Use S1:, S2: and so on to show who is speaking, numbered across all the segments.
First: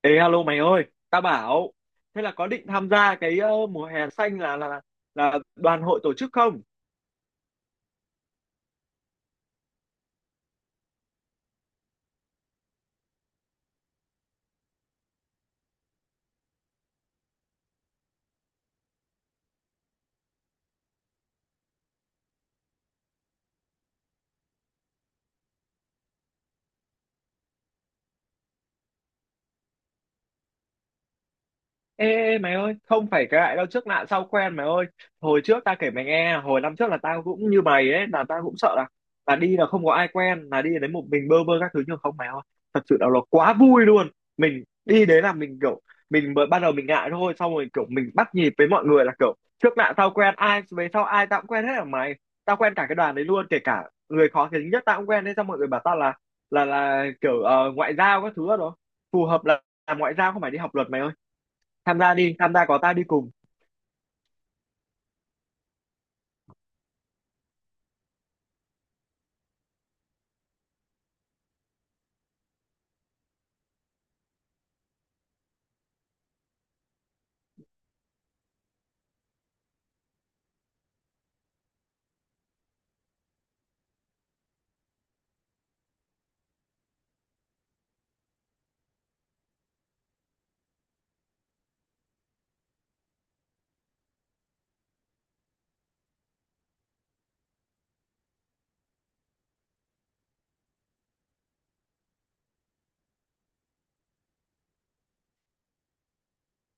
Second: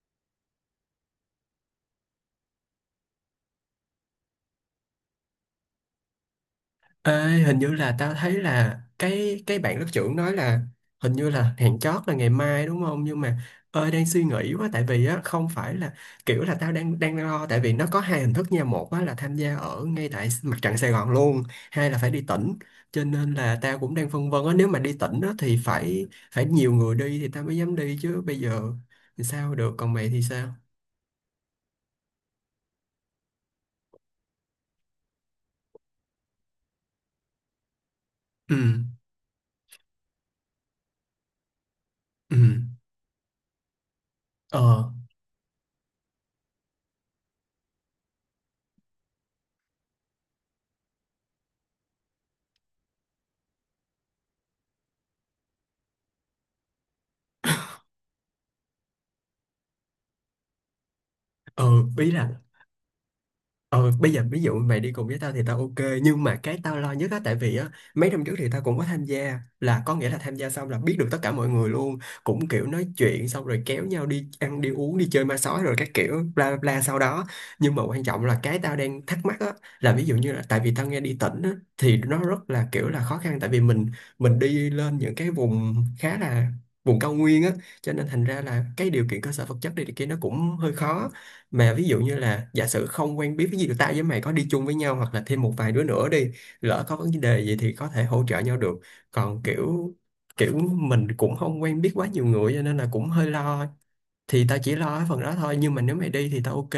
S1: Ê alo mày ơi, tao bảo thế là có định tham gia cái mùa hè xanh là đoàn hội tổ chức không?
S2: Ê, hình như là tao thấy là cái bạn lớp trưởng nói là hình như là hẹn chót là ngày mai đúng không? Nhưng mà ơi đang suy nghĩ quá tại vì á không phải là kiểu là tao đang đang lo tại vì nó có hai hình thức nha, một á là tham gia ở ngay tại mặt trận Sài Gòn luôn, hai là phải đi tỉnh. Cho nên là tao cũng đang phân vân á, nếu mà đi tỉnh á thì phải phải nhiều người đi thì tao mới dám đi chứ bây giờ thì sao được, còn mày thì sao?
S1: Ê, ê mày ơi, không phải cái lại đâu trước nạn sau quen mày ơi. Hồi trước ta kể mày nghe, hồi năm trước là tao cũng như mày ấy, là tao cũng
S2: Ừ,
S1: sợ là đi là không có ai quen, là đi đến một mình bơ bơ các thứ nhưng không mày
S2: ừ.
S1: ơi. Thật sự là nó quá vui luôn. Mình
S2: Ờ,
S1: đi đến là mình kiểu mình mới ban đầu mình ngại thôi, xong rồi kiểu mình bắt nhịp với mọi người là kiểu trước nạn sau quen, ai về sau ai tao cũng quen hết ở mày. Tao quen cả cái đoàn đấy luôn, kể cả người khó tính nhất tao cũng quen đấy xong mọi người bảo tao là kiểu ngoại giao các thứ đó. Phù hợp là làm ngoại giao không phải đi học luật mày ơi,
S2: ừ,
S1: tham
S2: ý
S1: gia đi,
S2: là.
S1: tham gia có tao đi cùng.
S2: Ờ, bây giờ ví dụ mày đi cùng với tao thì tao ok, nhưng mà cái tao lo nhất á tại vì á mấy năm trước thì tao cũng có tham gia, là có nghĩa là tham gia xong là biết được tất cả mọi người luôn, cũng kiểu nói chuyện xong rồi kéo nhau đi ăn đi uống đi chơi ma sói rồi các kiểu bla bla bla sau đó. Nhưng mà quan trọng là cái tao đang thắc mắc á là ví dụ như là tại vì tao nghe đi tỉnh á thì nó rất là kiểu là khó khăn, tại vì mình đi lên những cái vùng khá là vùng cao nguyên á, cho nên thành ra là cái điều kiện cơ sở vật chất đi thì kia nó cũng hơi khó. Mà ví dụ như là giả sử không quen biết, ví dụ tao với mày có đi chung với nhau hoặc là thêm một vài đứa nữa đi, lỡ có vấn đề gì thì có thể hỗ trợ nhau được. Còn kiểu kiểu mình cũng không quen biết quá nhiều người cho nên là cũng hơi lo, thì tao chỉ lo cái phần đó thôi, nhưng mà nếu mày đi thì tao ok.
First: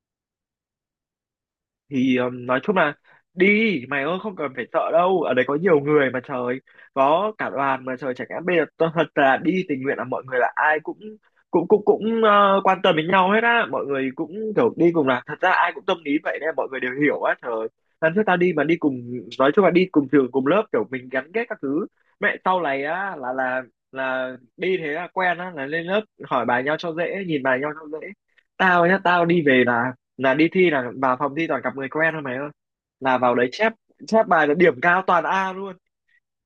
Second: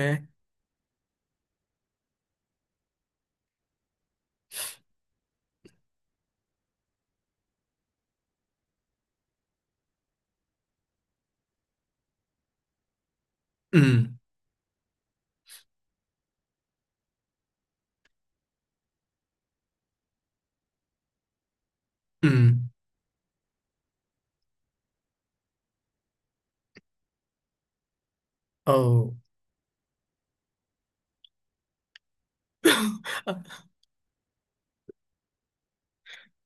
S1: Thì nói chung là đi mày ơi, không cần phải sợ đâu, ở đấy có nhiều người mà trời, có cả đoàn mà trời. Chẳng hạn bây giờ tôi thật là đi tình nguyện là mọi người là ai cũng cũng quan tâm đến nhau hết á,
S2: Ừ.
S1: mọi người cũng kiểu đi cùng là thật ra ai cũng tâm lý vậy nên mọi người đều hiểu á trời. Lần trước tao đi mà đi cùng, nói chung là đi cùng trường cùng lớp kiểu mình gắn kết các thứ,
S2: Ừ.
S1: mẹ sau này á là đi thế là quen á, là lên lớp hỏi bài nhau cho dễ, nhìn bài nhau cho dễ. Tao nhá,
S2: Ừ.
S1: tao đi về là đi thi là vào phòng thi toàn gặp người quen thôi mày ơi, là vào đấy chép, chép bài là điểm cao toàn A luôn.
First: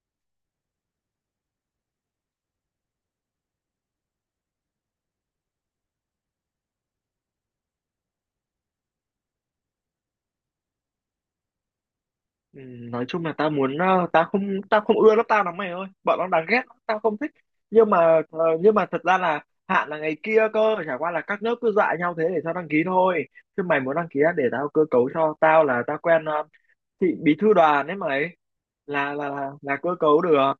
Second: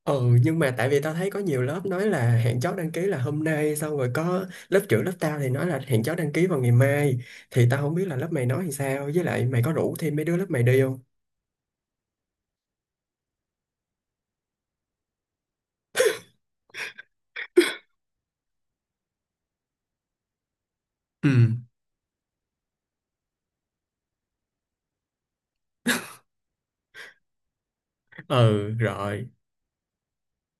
S2: Ừ, nhưng mà tại vì tao thấy có nhiều lớp nói là hẹn chót đăng ký là hôm nay, xong rồi có lớp trưởng lớp tao thì nói là hẹn chót đăng ký vào ngày mai, thì tao không biết là lớp mày nói thì sao, với lại mày có rủ thêm mấy đứa lớp mày đi không?
S1: Ừ, nói chung là tao muốn, tao không, tao không ưa lớp tao lắm mày ơi, bọn nó đáng ghét lắm, tao không thích. Nhưng mà nhưng mà thật ra là hạn là ngày kia cơ, chả qua là các
S2: Ừ.
S1: lớp cứ dọa nhau thế để tao đăng ký thôi, chứ mày muốn đăng ký á, để tao cơ cấu cho. Tao là tao quen chị bí thư đoàn ấy mày,
S2: Ừ
S1: là
S2: rồi.
S1: là là, là cơ cấu được.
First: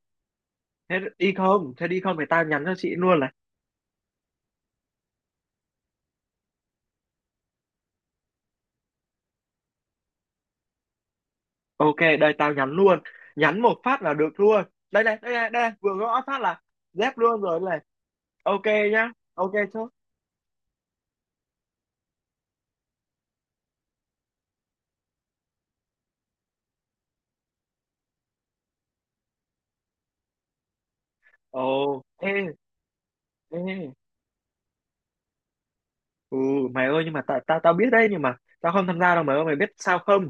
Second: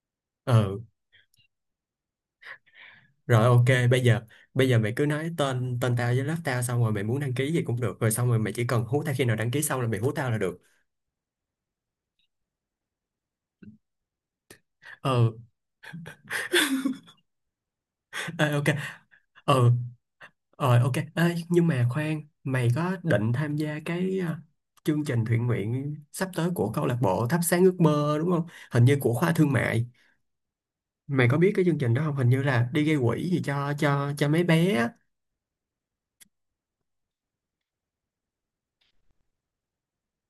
S2: Ừ
S1: Thế đi không, thế đi không thì tao nhắn cho chị luôn là
S2: rồi ok. Bây giờ bây giờ mày cứ nói tên tên tao với lớp tao, xong rồi mày muốn đăng ký gì cũng được, rồi xong rồi mày chỉ cần hú tao khi nào đăng ký xong là mày hú tao là được.
S1: ok. Đây tao nhắn luôn. Nhắn một phát là được luôn. Đây này, đây
S2: Ừ.
S1: này, đây này. Vừa gõ phát là dép luôn rồi đây này.
S2: Ê, ok.
S1: Ok nhá. Ok
S2: Ừ.
S1: chứ.
S2: Rồi ok. Ê, nhưng mà khoan, mày có định tham gia cái à, chương trình thiện nguyện sắp tới của câu lạc bộ Thắp Sáng Ước Mơ đúng không? Hình như của khoa thương mại. Mày có biết
S1: Ồ,
S2: cái chương trình đó không? Hình
S1: ê,
S2: như là đi gây quỹ gì cho
S1: ê.
S2: cho cho mấy bé á.
S1: Ừ, mày ơi, nhưng mà tao tao tao biết đấy, nhưng mà tao không tham gia đâu mày ơi, mày biết sao không?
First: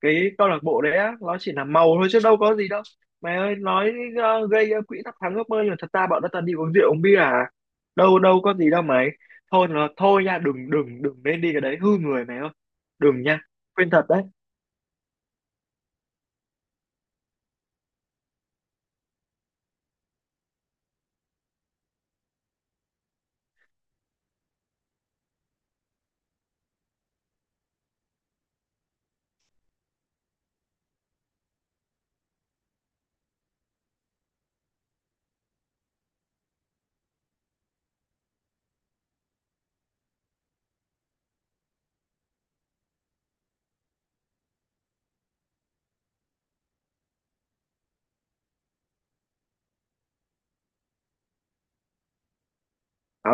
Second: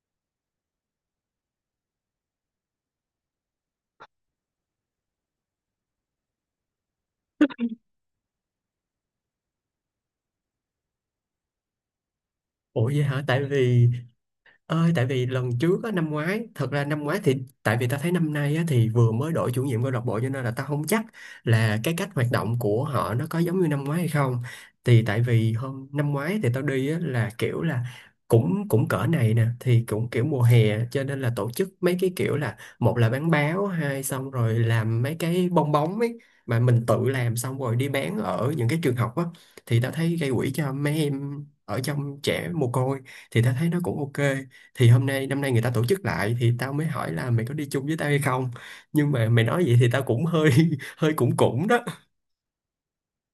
S1: Cái câu lạc bộ đấy á, nó chỉ là màu thôi chứ đâu có gì đâu. Mày ơi, nói gây quỹ thắp sáng ước mơ, nhưng mà thật ra bọn nó toàn đi uống rượu uống bia à. Đâu đâu có gì đâu mày. Thôi nó thôi nha, đừng đừng đừng nên đi cái đấy hư người mày ơi.
S2: Ủa vậy
S1: Đừng
S2: hả?
S1: nha.
S2: Tại vì
S1: Khuyên thật đấy.
S2: ơi, tại vì lần trước á, năm ngoái, thật ra năm ngoái thì tại vì ta thấy năm nay á, thì vừa mới đổi chủ nhiệm câu lạc bộ cho nên là ta không chắc là cái cách hoạt động của họ nó có giống như năm ngoái hay không. Thì tại vì hôm năm ngoái thì tao đi á, là kiểu là cũng cũng cỡ này nè thì cũng kiểu mùa hè cho nên là tổ chức mấy cái kiểu là một là bán báo, hai xong rồi làm mấy cái bong bóng ấy mà mình tự làm xong rồi đi bán ở những cái trường học á, thì ta thấy gây quỹ cho mấy em ở trong trẻ mồ côi thì ta thấy nó cũng ok. Thì hôm nay năm nay người ta tổ chức lại thì tao mới hỏi là mày có đi chung với tao hay không, nhưng mà mày nói vậy thì tao cũng hơi hơi cũng cũng đó.
S1: Ờ,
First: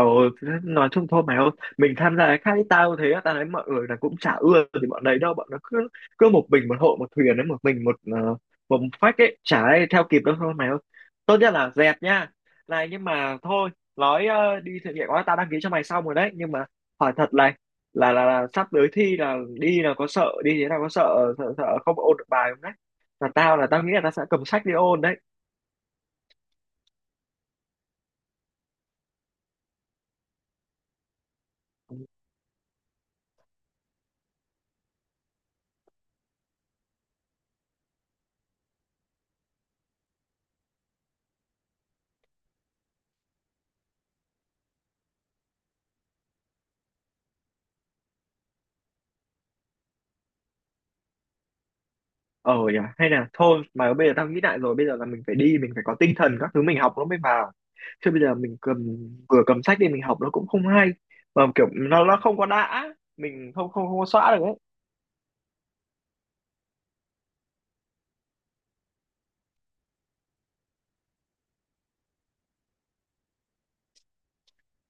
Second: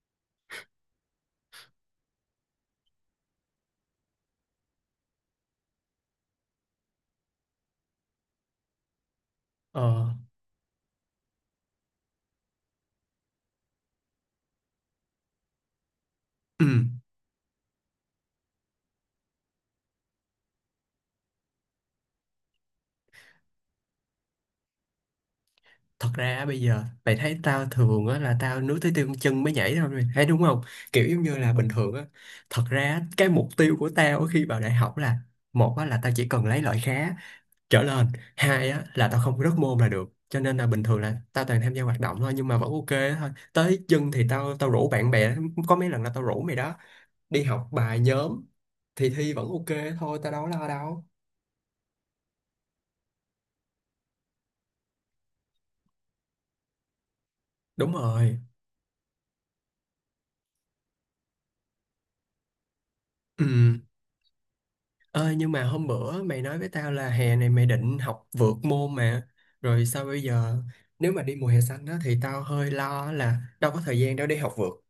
S1: nói chung thôi mày ơi, mình tham gia cái khác. Tao thế á, tao thấy mọi người là cũng chả ưa thì bọn đấy đâu, bọn nó cứ cứ một mình một hộ một thuyền đấy, một mình một một phách ấy, chả ai theo
S2: Ờ.
S1: kịp đâu thôi mày ơi, tốt nhất là dẹp nha. Này nhưng mà thôi, nói đi thực hiện quá, tao đăng ký cho mày xong rồi đấy, nhưng
S2: Ừ.
S1: mà hỏi thật này là là sắp tới thi là đi là có sợ, đi thế nào có sợ, sợ không ôn được bài không đấy. Là tao, là tao nghĩ là tao sẽ cầm sách đi ôn đấy.
S2: Thật ra á, bây giờ mày thấy tao thường á là tao nuối tới tiêu chân mới nhảy thôi, mày thấy đúng không? Kiểu giống như là bình thường á. Thật ra á, cái mục tiêu của tao khi vào đại học là một á là tao chỉ cần lấy loại khá trở lên, hai á là tao không rớt môn là được, cho nên là bình thường là tao toàn tham gia hoạt động thôi, nhưng mà vẫn ok thôi. Tới chân thì tao tao rủ bạn bè, có mấy lần là tao rủ mày đó đi học bài nhóm thì thi vẫn ok thôi, tao đâu có lo đâu.
S1: Ờ nhỉ, hay là thôi. Mà bây giờ tao nghĩ lại rồi, bây giờ là mình phải đi, mình phải có tinh thần các thứ mình học nó mới vào,
S2: Đúng
S1: chứ bây giờ
S2: rồi.
S1: mình cầm, vừa cầm sách đi mình học nó cũng không hay, mà kiểu nó không có đã,
S2: Ừ.
S1: mình không không không có xóa được ấy.
S2: Ơi nhưng mà hôm bữa mày nói với tao là hè này mày định học vượt môn mà, rồi sao bây giờ, nếu mà đi mùa hè xanh đó thì tao hơi lo là đâu có thời gian đâu để học vượt.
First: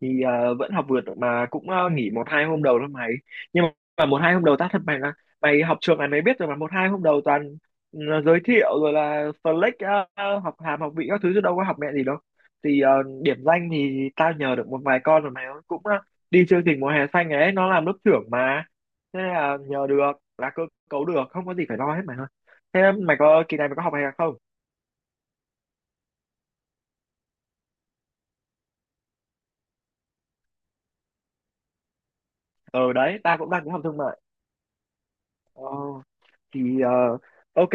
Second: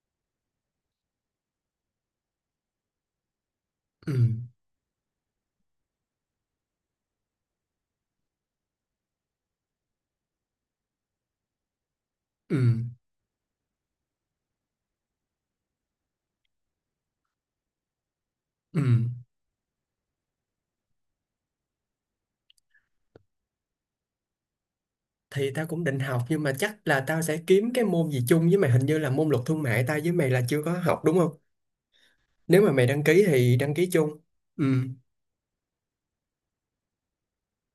S1: Thì vẫn học vượt mà, cũng nghỉ một hai hôm đầu thôi mày, nhưng mà
S2: Ừ.
S1: một hai hôm đầu tao thật mày là mày học trường này mày biết rồi mà, một hai hôm đầu toàn, ừ, giới thiệu rồi là flex học hàm học vị các thứ chứ đâu có học mẹ gì đâu.
S2: Ừ.
S1: Thì điểm danh thì tao nhờ được một vài con rồi, mày cũng đi chương trình mùa hè xanh ấy, nó làm lớp trưởng mà.
S2: Ừ.
S1: Thế là nhờ được, là cơ cấu được, không có gì phải lo hết mày ơi. Thế mày có kỳ này, mày có học hè không?
S2: Thì tao cũng định học nhưng mà chắc là tao sẽ kiếm cái môn gì chung với mày, hình như là môn luật thương mại tao với mày là chưa có học đúng không? Nếu mà mày
S1: Ờ
S2: đăng
S1: đấy,
S2: ký
S1: tao cũng
S2: thì
S1: đang tính
S2: đăng
S1: học
S2: ký
S1: thương
S2: chung.
S1: mại.
S2: Ừ.
S1: Ờ thì ok,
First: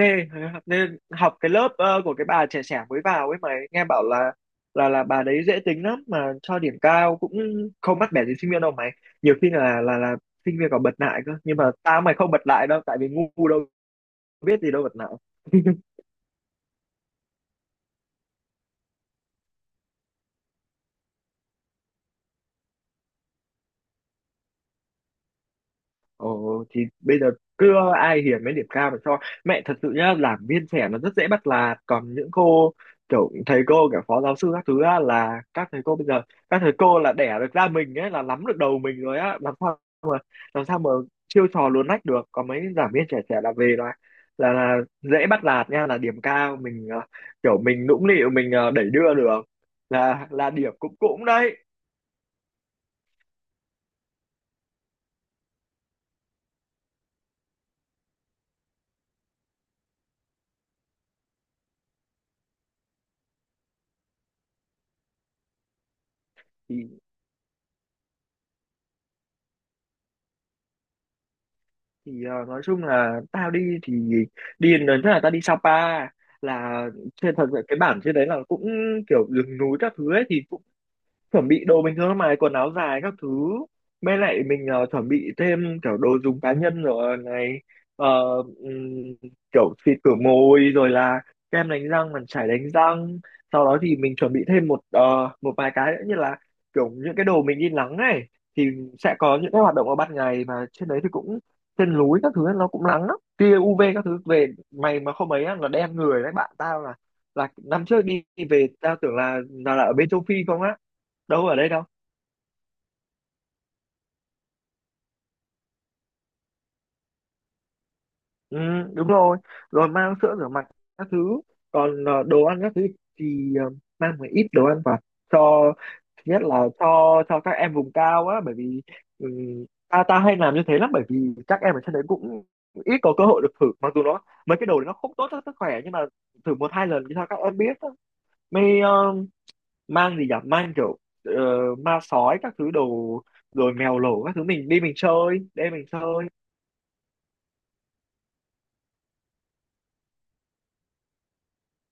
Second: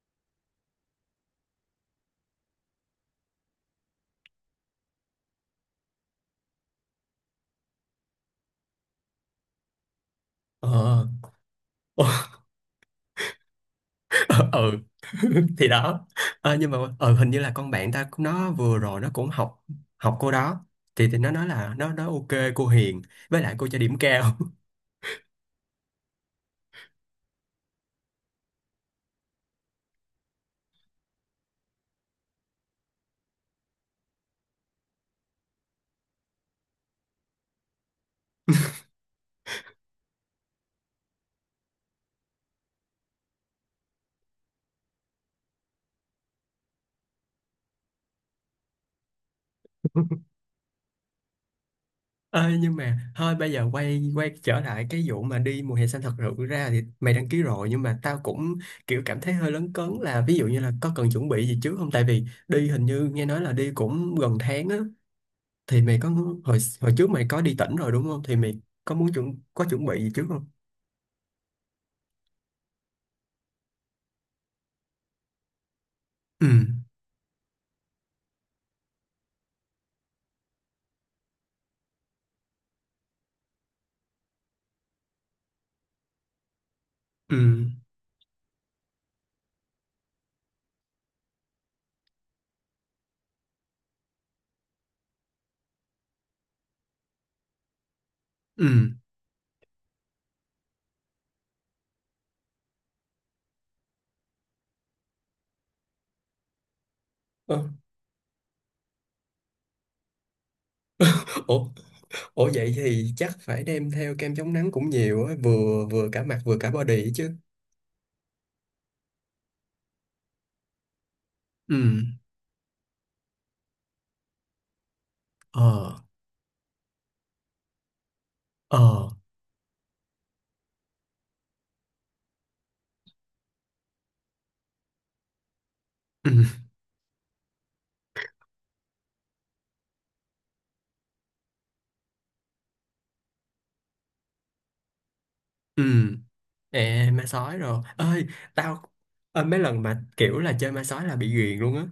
S1: nên học cái lớp của cái bà trẻ trẻ mới vào ấy, mà nghe bảo là là bà đấy dễ tính lắm, mà cho điểm cao cũng không bắt bẻ gì sinh viên đâu mày. Nhiều khi là sinh viên còn bật
S2: Ờ.
S1: lại cơ, nhưng mà tao mày không bật lại đâu, tại vì ngu đâu biết gì
S2: Ừ.
S1: đâu bật lại.
S2: Thì đó. Ờ, nhưng mà ờ, hình như là con bạn ta cũng- nó vừa rồi nó cũng học, học cô đó, thì nó nói là nó ok, cô hiền, với lại cô cho điểm cao.
S1: Ồ thì bây giờ cứ ai hiền mấy điểm cao mà cho. Mẹ thật sự nhá, làm viên trẻ nó rất dễ bắt nạt, còn những cô kiểu thầy cô kiểu phó giáo sư các thứ á, là các thầy cô bây giờ, các thầy cô là đẻ được ra mình ấy, là nắm được đầu mình rồi á, làm sao, làm sao mà chiêu trò luồn lách được. Còn mấy giảng viên trẻ trẻ là về là là dễ bắt nạt nha, là điểm cao mình kiểu mình nũng nịu mình đẩy đưa được, là điểm cũng, cũng đấy.
S2: Ê, nhưng mà thôi bây giờ quay quay trở lại cái vụ mà đi mùa hè xanh, thật sự ra thì mày đăng ký rồi nhưng mà tao cũng kiểu cảm thấy hơi lấn cấn là ví dụ như là có cần chuẩn bị gì trước không, tại vì đi hình như nghe nói là đi cũng gần tháng á, thì mày có hồi
S1: thì
S2: hồi trước mày có đi tỉnh rồi đúng không, thì mày có muốn có chuẩn bị gì trước không?
S1: thì nói chung là tao đi thì, đi lần trước là tao đi Sapa,
S2: Ừ.
S1: là trên thật sự cái bản trên đấy là cũng kiểu rừng núi các thứ ấy, thì cũng chuẩn bị đồ bình thường mà, quần áo dài các thứ, mới lại mình chuẩn bị thêm kiểu đồ dùng cá nhân rồi
S2: Ừ.
S1: này. Ờ, ừm, kiểu xịt khử môi rồi là kem đánh răng, màn chải đánh răng, sau đó thì mình chuẩn bị thêm một một vài cái nữa như là kiểu những cái đồ mình đi nắng này. Thì
S2: Ừ.
S1: sẽ có những cái hoạt động ở ban ngày mà trên đấy, thì cũng trên núi các thứ nó cũng nắng lắm, tia UV các thứ, về mày mà không ấy á, là đen người đấy. Bạn tao là,
S2: Ơ,
S1: năm trước đi, đi về tao tưởng là là ở bên châu Phi không á, đâu ở
S2: ủa.
S1: đây đâu.
S2: Ủa vậy thì chắc phải đem theo kem chống nắng cũng nhiều á, vừa vừa cả mặt vừa cả body chứ.
S1: Ừ, đúng rồi. Rồi mang sữa rửa mặt các thứ.
S2: Ừ.
S1: Còn đồ ăn các thứ thì mang một ít đồ ăn vào cho,
S2: Ờ.
S1: thứ nhất là cho các em vùng cao á, bởi vì,
S2: Ờ.
S1: ừ, ta ta hay làm như thế lắm, bởi vì các em ở trên đấy cũng ít có cơ hội được thử, mặc dù nó, mấy cái đồ đấy nó không tốt cho sức khỏe nhưng mà thử
S2: Ừ.
S1: một hai lần thì sao các em biết á. Mới mang gì nhỉ, mang kiểu ờ, ma sói các thứ đồ, rồi mèo lổ các thứ, mình đi mình chơi đây,
S2: Ừ.
S1: mình chơi.
S2: Ê, ma sói rồi ơi. Tao ơi, mấy lần mà kiểu là chơi ma sói là bị ghiền luôn á,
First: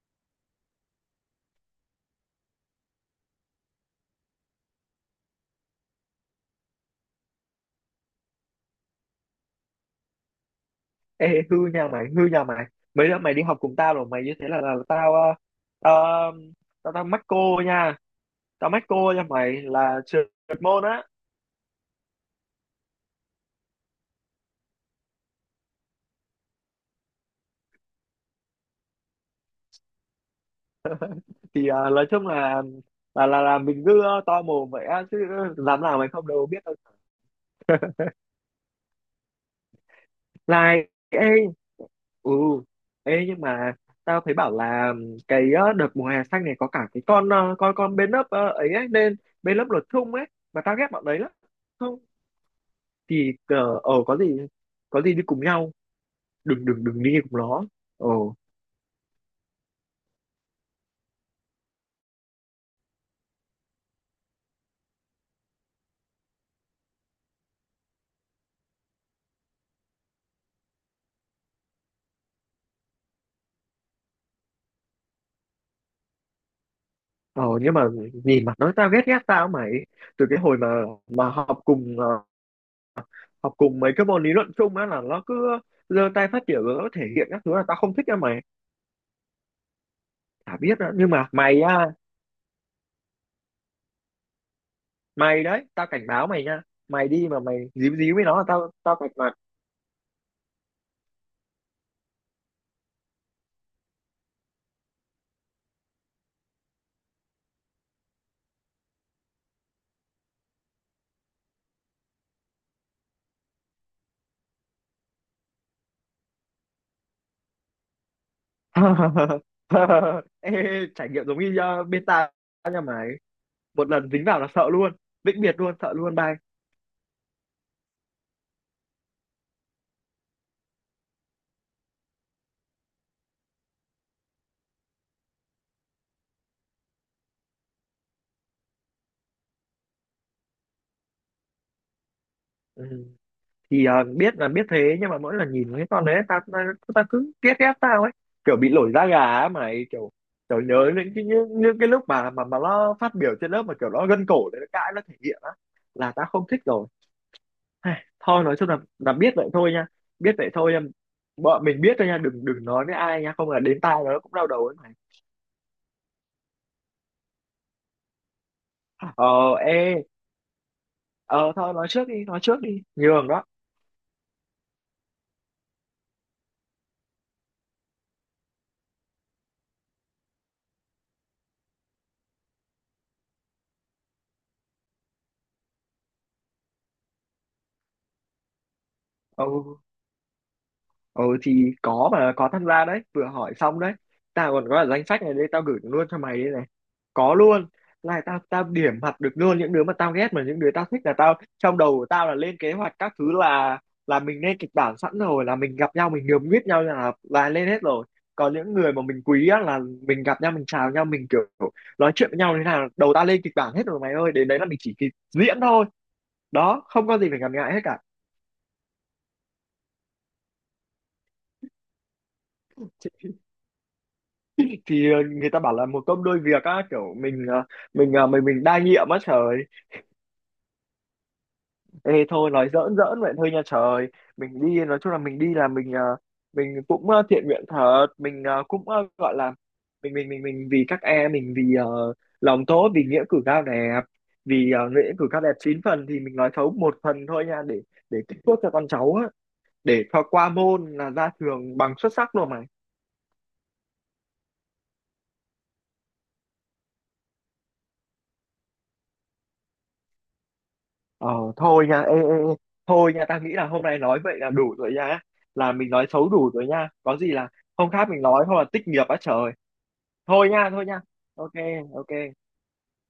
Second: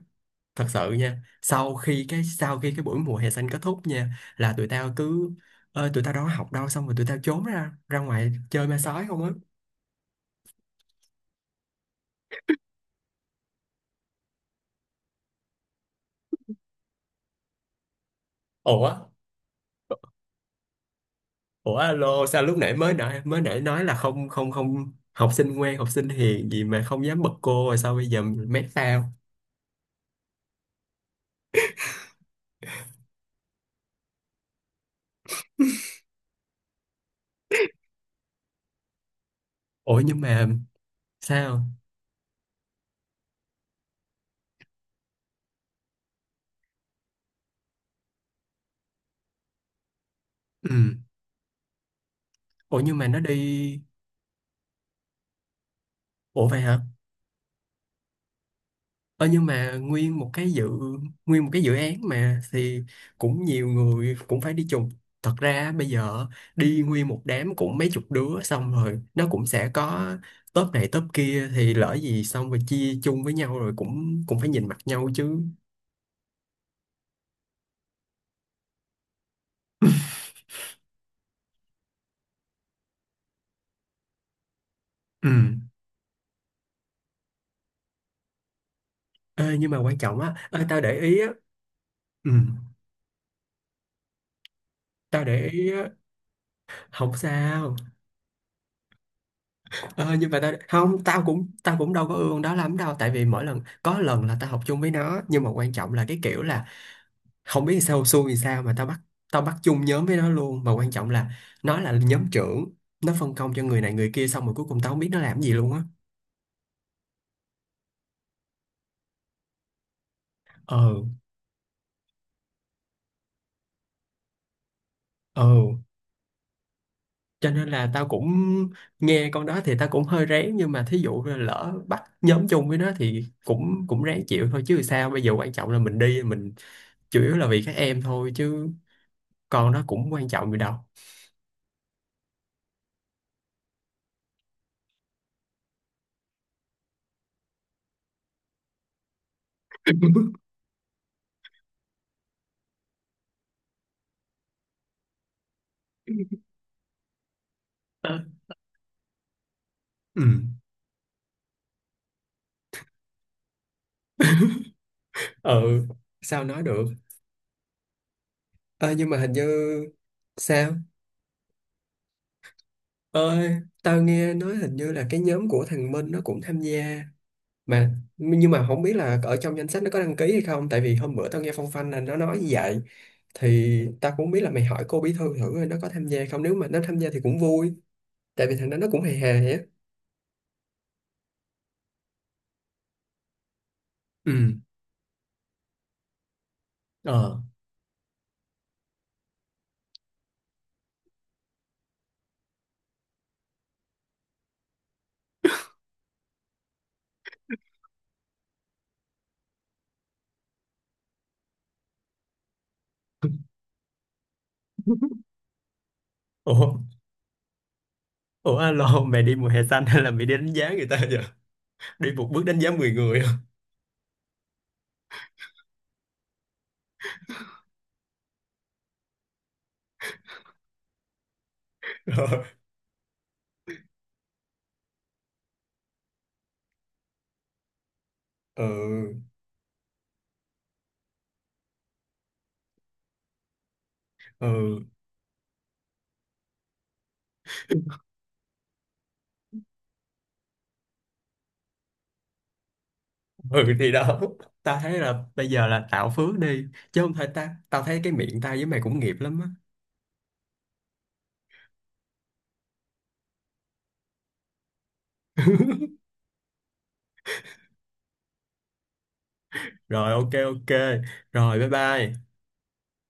S2: thật sự nha. Sau khi cái sau khi cái buổi mùa hè xanh kết thúc nha là tụi tao cứ ơi tụi tao đâu có học đâu, xong rồi tụi tao trốn ra ra ngoài chơi ma sói không á.
S1: Ê, hư nha mày, hư nha mày. Mấy đứa mày đi học cùng tao rồi, mày như thế là, là, tao, ờ, tao, tao, tao mắc cô nha. Tao mắc
S2: Ủa.
S1: cô nha mày, là trượt môn á.
S2: Ủa alo, sao lúc nãy mới nãy nói là không không không học sinh ngoan học sinh hiền gì mà không dám bật cô, rồi sao bây giờ mét tao?
S1: Thì nói chung là mình cứ to mồm vậy á, chứ dám làm nào, mày không đâu biết đâu.
S2: Ủa nhưng mà
S1: Like, ê,
S2: sao.
S1: ừ, ê nhưng mà tao thấy bảo là cái đợt mùa hè xanh này có cả cái con, con bên lớp ấy ấy, nên bên lớp luật thung ấy, mà tao ghét
S2: Ừ.
S1: bọn đấy lắm. Không,
S2: Ủa nhưng mà nó
S1: thì
S2: đi.
S1: có gì đi cùng nhau.
S2: Ủa vậy
S1: Đừng
S2: hả.
S1: đừng đừng đi cùng nó. Ồ,
S2: Ơ nhưng mà nguyên một cái dự án mà thì cũng nhiều người cũng phải đi chung. Thật ra bây giờ đi nguyên một đám cũng mấy chục đứa, xong rồi nó cũng sẽ có top này top kia thì lỡ gì xong rồi chia chung với nhau rồi cũng cũng phải nhìn mặt nhau chứ.
S1: ồ nhưng mà nhìn mặt nó tao ghét ghét tao mày, từ cái hồi mà học cùng học cùng mấy cái môn lý luận chung á, là nó
S2: Ừ.
S1: cứ giơ tay phát biểu rồi nó thể hiện các thứ là tao không thích á mày.
S2: Ê, nhưng mà quan trọng á,
S1: Chả
S2: ê,
S1: biết
S2: tao
S1: á,
S2: để
S1: nhưng
S2: ý á.
S1: mà mày á,
S2: Ừ, tao
S1: mày
S2: để
S1: đấy
S2: ý
S1: tao
S2: á.
S1: cảnh báo mày nha, mày
S2: Không
S1: đi mà mày
S2: sao.
S1: díu díu với nó là tao tao cạch mặt.
S2: Ờ, nhưng mà tao không, tao cũng đâu có ương đó lắm đâu, tại vì mỗi lần có lần là tao học chung với nó nhưng mà quan trọng là cái kiểu là không biết sao xui thì sao mà tao bắt chung nhóm với nó luôn, mà quan trọng là nó là nhóm trưởng, nó phân công cho người này người kia xong rồi cuối cùng tao không biết nó làm gì luôn á.
S1: Ê,
S2: Ờ.
S1: trải nghiệm giống như bên tao nha mày, một lần dính vào là sợ luôn, vĩnh
S2: Ờ.
S1: biệt luôn, sợ luôn, bye.
S2: Cho nên là tao cũng nghe con đó thì tao cũng hơi rén, nhưng mà thí dụ là lỡ bắt nhóm chung với nó thì cũng cũng ráng chịu thôi chứ sao bây giờ, quan trọng là mình đi mình chủ yếu là vì các em thôi chứ con nó cũng quan trọng gì đâu.
S1: Ừ. Thì biết là biết thế, nhưng mà mỗi lần nhìn cái con đấy ta ta, ta cứ ghét ghét tao ấy, kiểu bị nổi da gà á mày, kiểu kiểu nhớ những cái như, như cái lúc mà nó phát biểu trên lớp mà kiểu nó gân cổ đấy, nó cãi nó thể hiện á, là ta không thích rồi. Ai,
S2: Ờ.
S1: thôi nói chung là biết vậy thôi nha,
S2: Ừ.
S1: biết vậy thôi nha, bọn mình biết thôi nha, đừng đừng nói với ai nha, không là đến tai nó cũng đau đầu ấy mày.
S2: Ừ. Sao nói được. Ờ, nhưng mà
S1: Ờ,
S2: hình như.
S1: ê,
S2: Sao?
S1: ờ thôi, nói trước đi, nói trước đi nhường đó.
S2: Ơi tao nghe nói hình như là cái nhóm của thằng Minh nó cũng tham gia mà, nhưng mà không biết là ở trong danh sách nó có đăng ký hay không, tại vì hôm bữa tao nghe phong phanh là nó nói như vậy, thì tao cũng không biết, là mày hỏi cô bí thư thử coi nó có tham gia không, nếu mà nó tham gia thì cũng vui, tại vì thằng đó nó cũng hề hề á.
S1: Ừ, ừ thì có, mà có tham gia đấy, vừa hỏi xong đấy. Tao
S2: Ừ.
S1: còn có cả danh sách này đây, tao gửi luôn cho mày đây này, có
S2: Ờ.
S1: luôn. Này tao tao điểm mặt được luôn những đứa mà tao ghét, mà những đứa tao thích là tao trong đầu của tao là lên kế hoạch các thứ, là mình lên kịch bản sẵn rồi, là mình gặp nhau mình nhường biết nhau là lên hết rồi. Còn những người mà mình quý á, là mình gặp nhau mình chào nhau mình kiểu nói chuyện với nhau thế nào, đầu tao lên kịch bản hết rồi mày ơi, đến đấy là mình chỉ kịp diễn thôi.
S2: Ủa.
S1: Đó, không có gì phải ngần ngại hết
S2: Ủa alo, mày đi mùa hè xanh hay là mày đi đánh giá người ta vậy, đi một bước đánh giá mười
S1: cả.
S2: người hả?
S1: Thì người ta bảo là một công đôi việc á, kiểu mình mình mình đa nhiệm á trời. Ê
S2: Rồi.
S1: thôi nói giỡn giỡn vậy thôi nha trời, mình đi nói chung là mình đi là mình mình cũng thiện nguyện thật, mình cũng
S2: Ừ.
S1: gọi là mình vì các em, mình vì lòng tốt, vì nghĩa cử cao đẹp, vì
S2: Ừ.
S1: nghĩa cử cao đẹp 9 phần thì mình nói xấu một phần thôi nha, để tích phước cho con cháu á, để cho qua môn là ra trường bằng xuất sắc luôn mà.
S2: Ừ thì đó, tao thấy là bây giờ là tạo phước đi chứ không phải ta, tao thấy cái miệng tao với mày cũng nghiệp lắm á.
S1: Ờ, thôi nha, ê, ê, ê. Thôi nha, tao nghĩ là hôm nay nói vậy là đủ rồi nha, là mình nói xấu đủ rồi nha, có gì là hôm khác mình nói, hoặc là tích nghiệp á trời.
S2: Rồi ok
S1: Thôi nha,
S2: ok.
S1: thôi nha, ok,
S2: Rồi bye bye.
S1: ok.